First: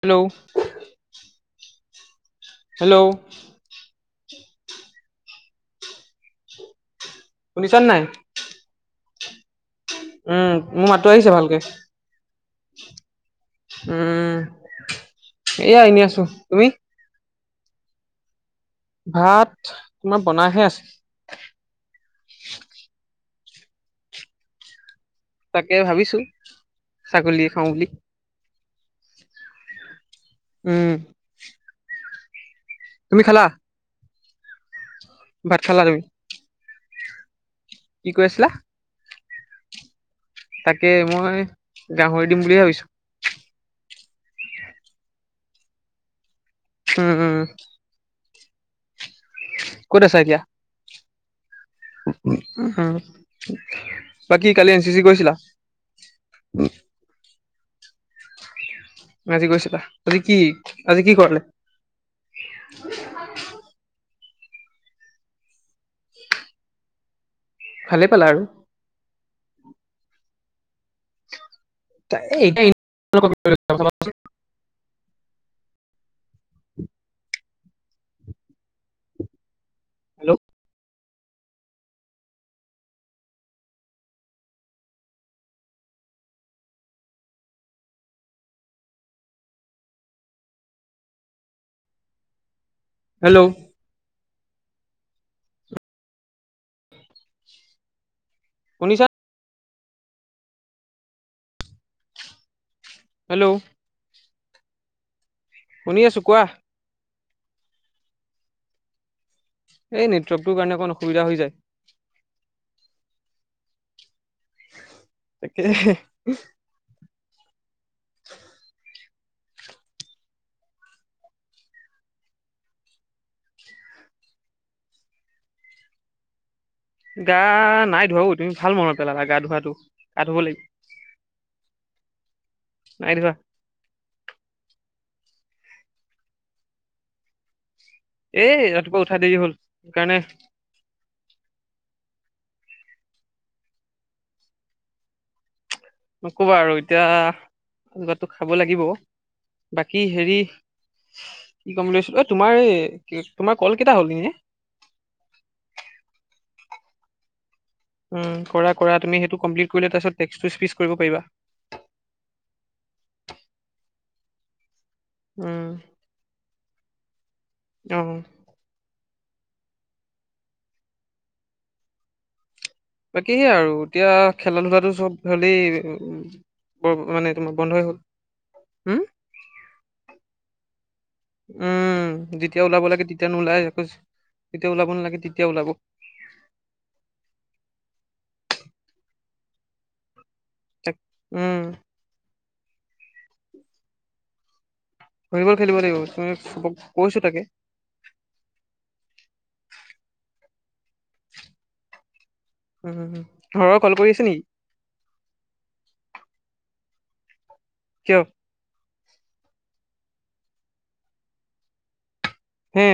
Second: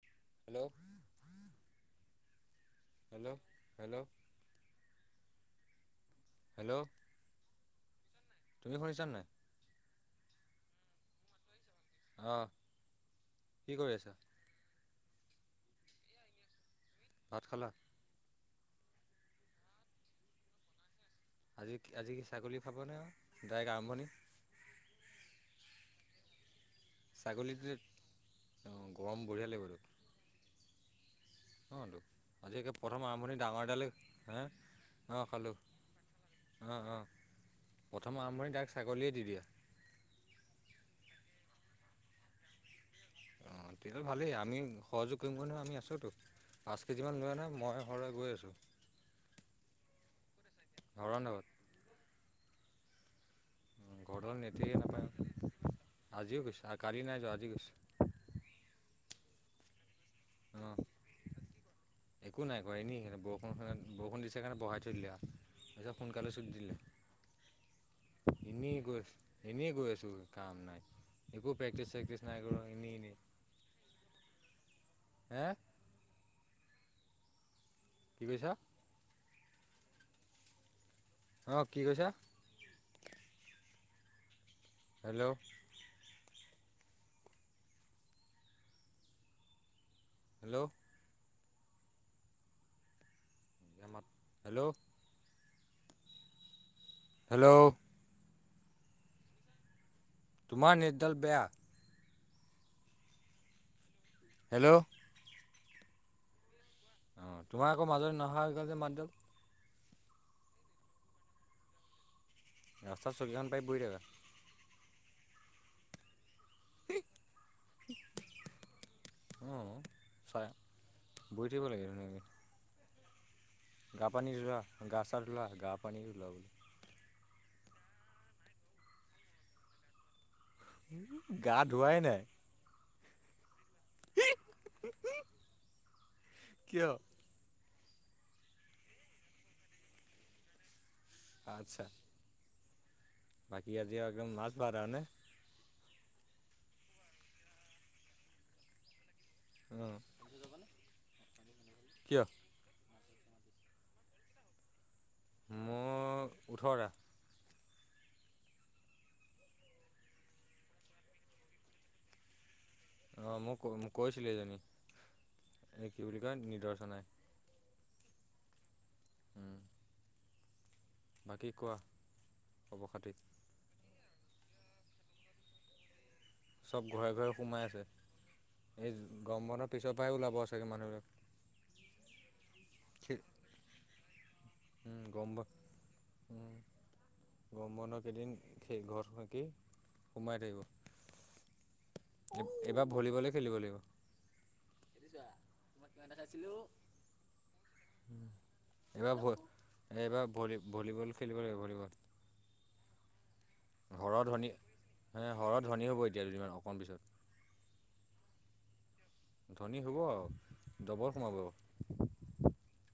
Hello. Hello hello hello hello hello শুনিছা নে নাই? তুমি শুনিছা নে নাই? উম মোৰ মাতটো আহিছে ভালকে? অঁ কি কৰি আছা উম এয়া এনেই আছোঁ তুমি? ভাত খালা? ভাত তোমাৰ বনাইহে আছে। আজি-আজি ছাগলী খাবনে আৰু ডাইৰেক্ট আৰম্ভণি তাকেই ভাবিছোঁ। ছাগলীটো অ' গৰম বঢ়িয়া লাগিবতো। উম। অতো আজি একে প্ৰথম তুমি আৰম্ভণি খালা ডাঙৰ এটালে হে অ' খালোঁ। ভাত খালা তুমি অ'-অ' কি প্ৰথম কৈ আৰম্ভণি দাক ছাগলীয়ে দি দিয়া। তাকেই মই গাহৰি দিম বুলিয়ে ভাবিছোঁ। অ' তেতিয়া হ'লে ভালেই আমি সহযোগ কৰিমগৈ নহয় আমি আছোতো পাঁচ উম কেজিমান লৈ উম আনা মই ঘৰলৈ গৈ আছোঁ। ক'ত আছা এতিয়া? [unintelligible] নগৰত। উম ঘৰডাল বাকী কালি নেটেৰিয়ে এন চি চি নাপায় গৈছিলা? আজিও গৈছোঁ আ কালি নাই যোৱা আজি গৈছোঁ। আজি গৈছিলা আজি কি অঁ আজি কি কৰিলে? একো নাই কৰা এনেই বৰষুণ [unintelligible] বৰষুণ দিছে কাৰণে বহাই থৈ দিলে আৰু পিছত সোনকালে চুটি দি দিলে। ভালে পালা আৰু এনে গৈ আছোঁ, এনে গৈ আছোঁ কাম নাই। একো প্ৰাাকটিছ চেকটিছ নাই কৰোৱা এনেই- এনেই। হে? কি কৈছা? হেল্ল' অ' কি কৈছা? Hello hello hello [unintelligible] hello hello. শুনিছাঁ? তোমাৰ নেট ডাল বেয়া। হেল্ল' হেল্ল' শুনি আছোঁ কোৱা? অ' তোমাৰ আকৌ মাজতে নহা হৈ গ'ল যে মাতডাল। এই নেটৱৰ্কটো কাৰণে অকণ অসুবিধা হৈ যায়। ৰাস্তাত চকীখন পাৰি বহি থাকা। তাকেহে। অ' চাই বহি থাকিব লাগে ধুনীয়াকে। গা পানী [unintelligible] গা চা ধুলা গা পানী [unintelligible] গা নাই ধোৱা অ' তুমি ভাল মনত পেলালা গা ধোৱাটো গা ধুব লাগিব। গা ধোৱাই নাই? নাই ধোৱা। কিয়? এই ৰাতিপুৱা উঠা দেৰি হ'ল সেইকাৰণে। আচ্ছা। বাকী আজি একদম মাছ [unintelligible] নকবা আৰু এতিয়া [unintelligible] খাব লাগিব। বাকী অঁ হেৰি কি কম বুলি কিয়? ভাবিছিলো অ' তোমাৰ এই তোমাৰ কল কেইটা হ'ল এনেই। মোক ওঠৰটা। উম কৰা-কৰা তুমি সেইটো কমপ্লিট কৰিলে তাৰপিছত টে্সটো স্পিচ কৰিব পাৰিবা। অ, মোক- মোক কৈছিলো এইজনী। উম। এ কি বুলি কয় নিদৰচনাই। [unintelligible] উম। বাকী কোৱা? খবৰ খাতি বাকী হে আৰু এতিয়া খেলা ধূলাটো চব চব [unintelligible] বৰ ঘৰে ঘৰে মানে তোমাৰ সোমাই আছে বন্ধই এই হ'ল উম গৰম বন্ধ পিছৰ পাই ওলাব চাগে মানুহবিলাক। উম, যেতিয়া ওলাব লাগে তেতিয়া নোলাই [unintelligible] যেতিয়া ওলাব উম, নালাগে গমব তেতিয়া ওলাব উম। গৰম বন্ধ কেইদিন সেই ঘৰত সেকি সোমাই থাকিব। [unintelligible] উম। এইব -এইবাৰ ভলীবলে খেলিব লাগিব। ভলীবল খেলিব লাগিব তুমি কৈছো তাকে। উম, এইবাৰ ভ এইবাৰ ভলী- ভলীবল খেলিব লাগিব ভলীবল উম হম, হম। কল কৰি আছে ঘৰৰ নেকি ধনী হে সৰহ ধনী হ'ব এতিয়া দুদিনমান অকণ পিছত। কিয়প ধনী হ'ব আৰু ডবল সোমাব। হে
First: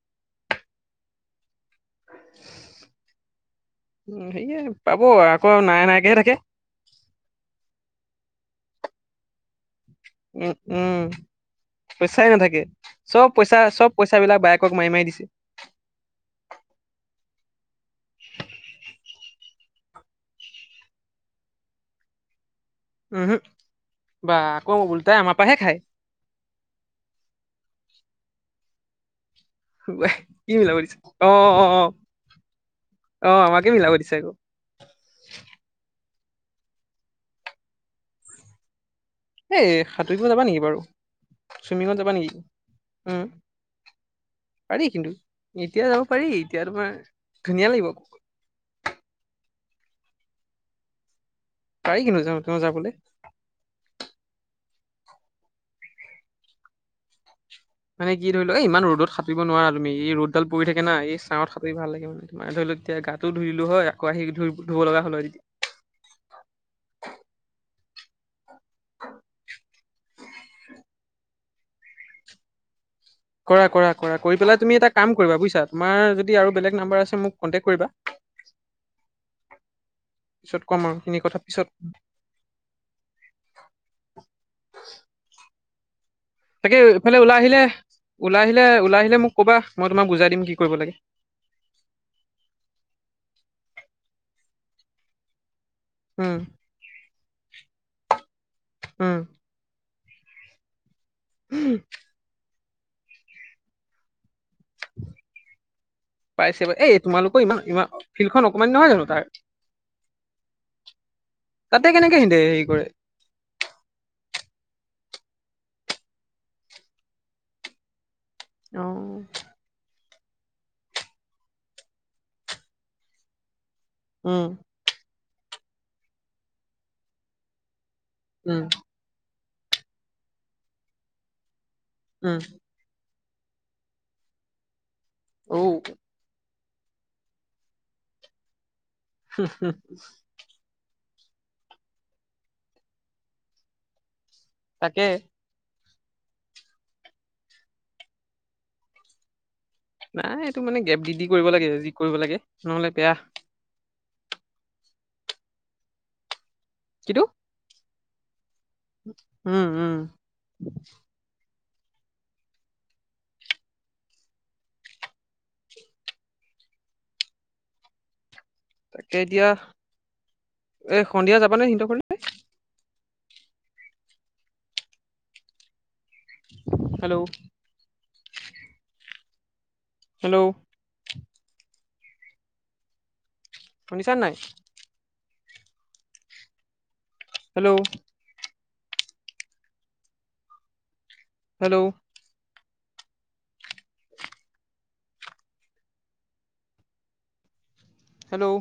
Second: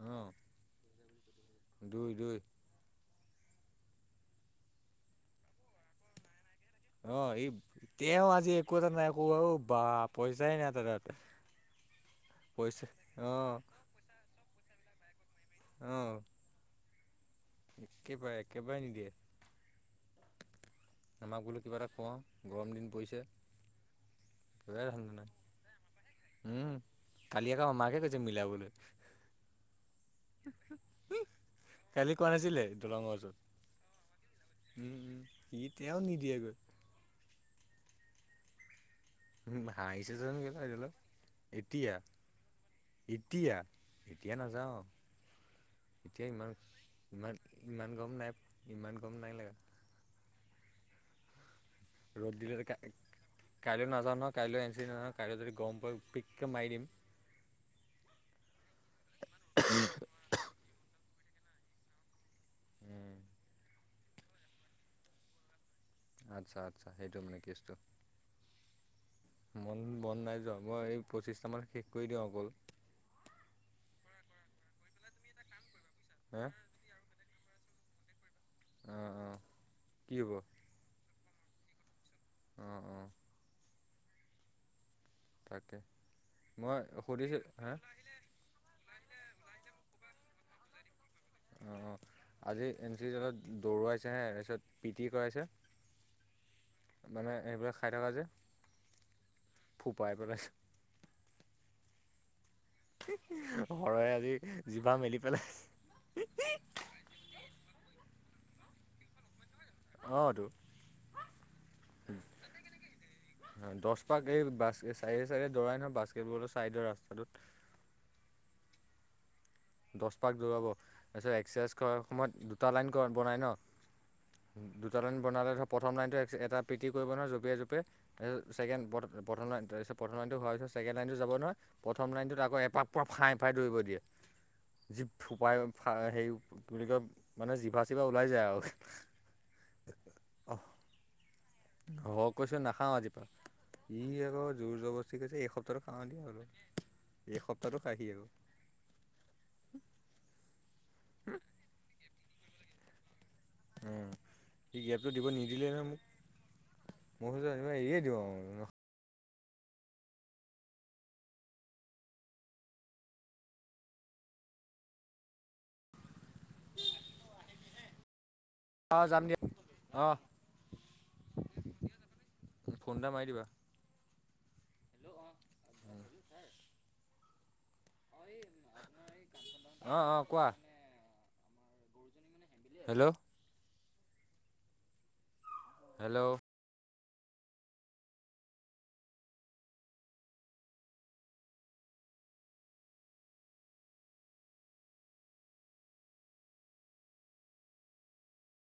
অ', দুই -দুই উম, সেয়ে পাব আকৌ নাই নাইকেহে থাকে। অ, এইব তেওঁ আজি একো এটা নাই আক [unintelligible] উম- উম পইচাই নাথাকে পইচা চব অ পইচা চব পইচা বিলাক বায়েকক মাৰি -মাৰি দিছে। অ', একে বাৰে-একে বাৰে নিদিয়ে। আমাক বোলো কিবা এটা খোৱাওঁ গৰম দিন। পৰিছে উহো, বা আকৌ একেবাৰে ধান্দা ওলোটাই নাই আমাৰ পাহে খায়। উম, কালি আক আমাকে কৈছে মিলাবলৈ। [unintelligible] কি মিলাব দিছে অ', অ', কালি কোৱা নাছিলে দলঙৰ ওচৰত অ', আমাকে মিলাব দিছে আকৌ। উম -উম কি তেল নিদিয়েগৈ। উম, এই হাহিছে সাঁতুৰিব যাবা নেকি বাৰু [unintelligible] চুইমিঙত এতিয়া? যাবা নেকি উম এতিয়া -এতিয়া নাযাওঁ। পাৰি কিন্তু যাব পাৰি এতিয়া ইমান- তোমাৰ ইমান ধুনীয়া লাগিব ইমান আকৌ। গম নাই- ইমান গম নাই লাগা। পাৰি কিন্তু ৰ'দ যাওঁ দিলে তেওঁ যে যাবলৈ কাইলৈও নাযাওঁ ন, কাইলৈ এন চি চি নহয় কাইলৈ যদি গৰম পৰে পিককে মাৰি দিম। মানে কি ধৰি লোৱা এ ইমান ৰ'দত সাতুৰিব নোৱাৰা তুমি এই ৰ'দডাল পৰি থাকে না এই ছাহত সাতুৰি ভাল লাগে মানে। [unintelligible] ধৰিলোঁ যেতিয়া গাতো ধুই দিলো হয় আকৌ আহি ধুই ধুব লগা হল হয়। আচ্ছা- আচ্ছা হেইটো মানে কেচটো। মন বন নাই যোৱা মই এই পঁচিছটামান শেষ কৰি দিওঁ অকল। কৰা -কৰা -কৰা কৰি পেলাই তুমি এটা কাম কৰিব বুইছা তোমাৰ যদি হা আৰু বেলেগ নাম্বাৰ আছে মোক কণ্টেক্ট কৰিবা। অ', অ', কি হ'ব? পিছত কম আৰু এইখিনি কথা পিছত অ', অ', তাকে মই তাকে এইফালে সুধিছি ওলাই আহিলে হা ওলাই আহিলে ওলাই আহিলে মোক ক'বা মই তোমাক বুজাই দিম কি কৰিব লাগে অ আজি এন চি এলত দৌৰৱাইছেহে তাৰপিছত পি টি কৰাইছে উম মানে এইবিলাক খাই থকা যে উম ফুপাই পেলাইছে উ হে হে সৰাই আজি জিভা মেলি পেলাই পাইছে বা এই তোমালোকৰ ইমান ইমান ফিল্ডখন অকনমানি নহয় জানো তাৰ অ তো তাতে কেনেকে সিহঁতে হেৰি কৰে। উম দছ পাক এই বাছ চাইডে চাইডে দৰাই নহয় বাস্কেটবলৰ চাইডৰ ৰাস্তাটোত অ দহ পাক দৌৰাব তাৰপিছত এক্সাৰচাইজ কৰাৰ সময়ত দুটা লাইন ক বনাই ন উম দুটা লাইন বনালে ধৰ প্ৰথম লাইনটো এক এটা পিটি কৰিব নহয় জপিয়াই জপিয়াই এ উম ছেকেণ্ড প্ৰথম লাইন তাৰপিছ প্ৰথম লাইনটো হোৱাৰ পিছ‌ত ছেকেণ্ড লাইনটো যাব নহয় প্ৰথম উম লাইনটো আকৌ এপাক পুৰা ফাই ফাই দৌৰিব দিয়ে জি ফোপাই ঔ ফা হে কি বুলি কয় মানে জিভা চিভা ওলাই যায় আও হু হু অফ অ কৈছো নাখাও আজিপা হি আকৌ জোৰ তাকে। জবৰদস্তি কৈছে এইস প্তাহটো কা ধৰি আৰু এইসপ্তাহটো খাহি আৰু নাই এইটো মানে গেপ দি দি কৰিব লাগে যি কৰিব লাগে নহলে বেয়া উম সি গেপটো দিব নিদিলে নহয় মোক কিটো মই ভাবিছো একেবাৰে এৰিয়ে দিও আও উম উম অ তাকে যাম দিয়া এতিয়া অ এ সন্ধিয়া যাবা নে সিহঁতৰ ঘৰলে ফোন এটা মাৰি দিবা দিলো অ উম হেল্ল' মই এই আপোনাৰ এই কাঞ্চন অ অ কোৱা হেল্ল' হেল্ল' শুনিছা নাই hello hello hello hello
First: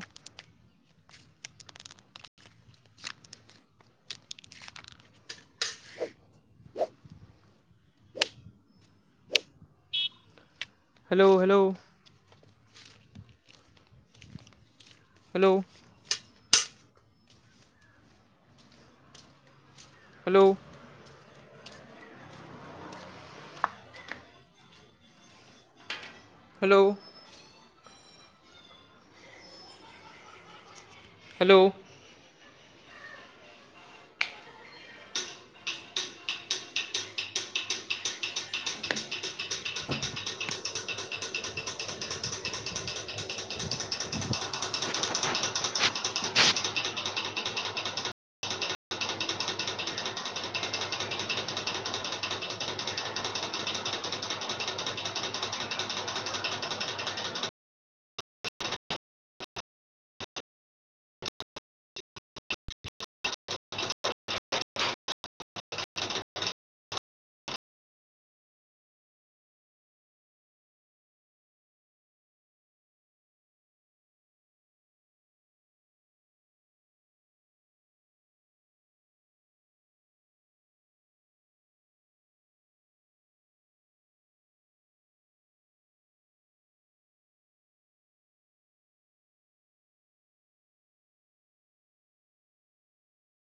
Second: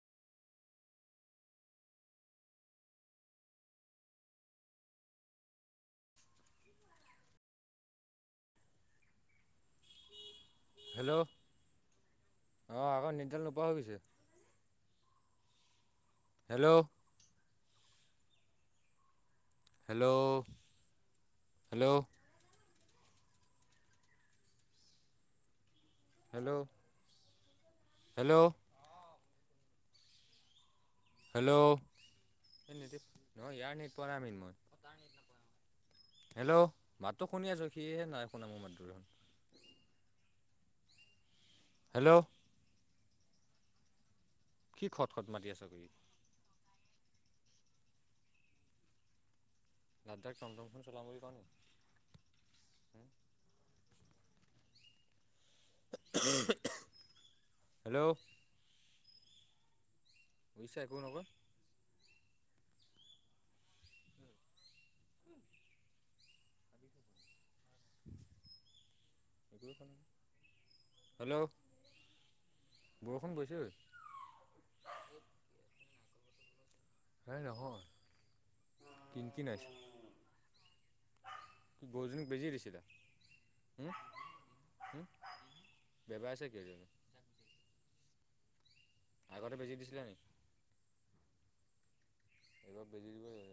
hello অ আকৌ নেটডাল নোপোৱা হৈ গৈছে hello hello hello hello hello hello hello তই নিজে নহয় ইয়াৰ নেট পোৱা নাই মৃন্ময় অ তাৰ নেট নাপাই হেল্ল' মাততো শুনি আছো সিহে নাই শুনা মোৰ মাতটো দেখোন হেল্ল' কি খট খট মাতি আছ কৰি লাটদাৰ টমটমখন চলাম বুলি কোৱা নাই হেল্ল' বুইছা একো নকয় হেল্ল' বৰষুণ বৈছে অই হে নহয় কিন কিনাইছে কি গৰুজনীক বেজি দিছিলা উম উম বেবাইছে কেলে নো আগতে বেজি দিছিলা নি এইবাৰ বেজি দিবই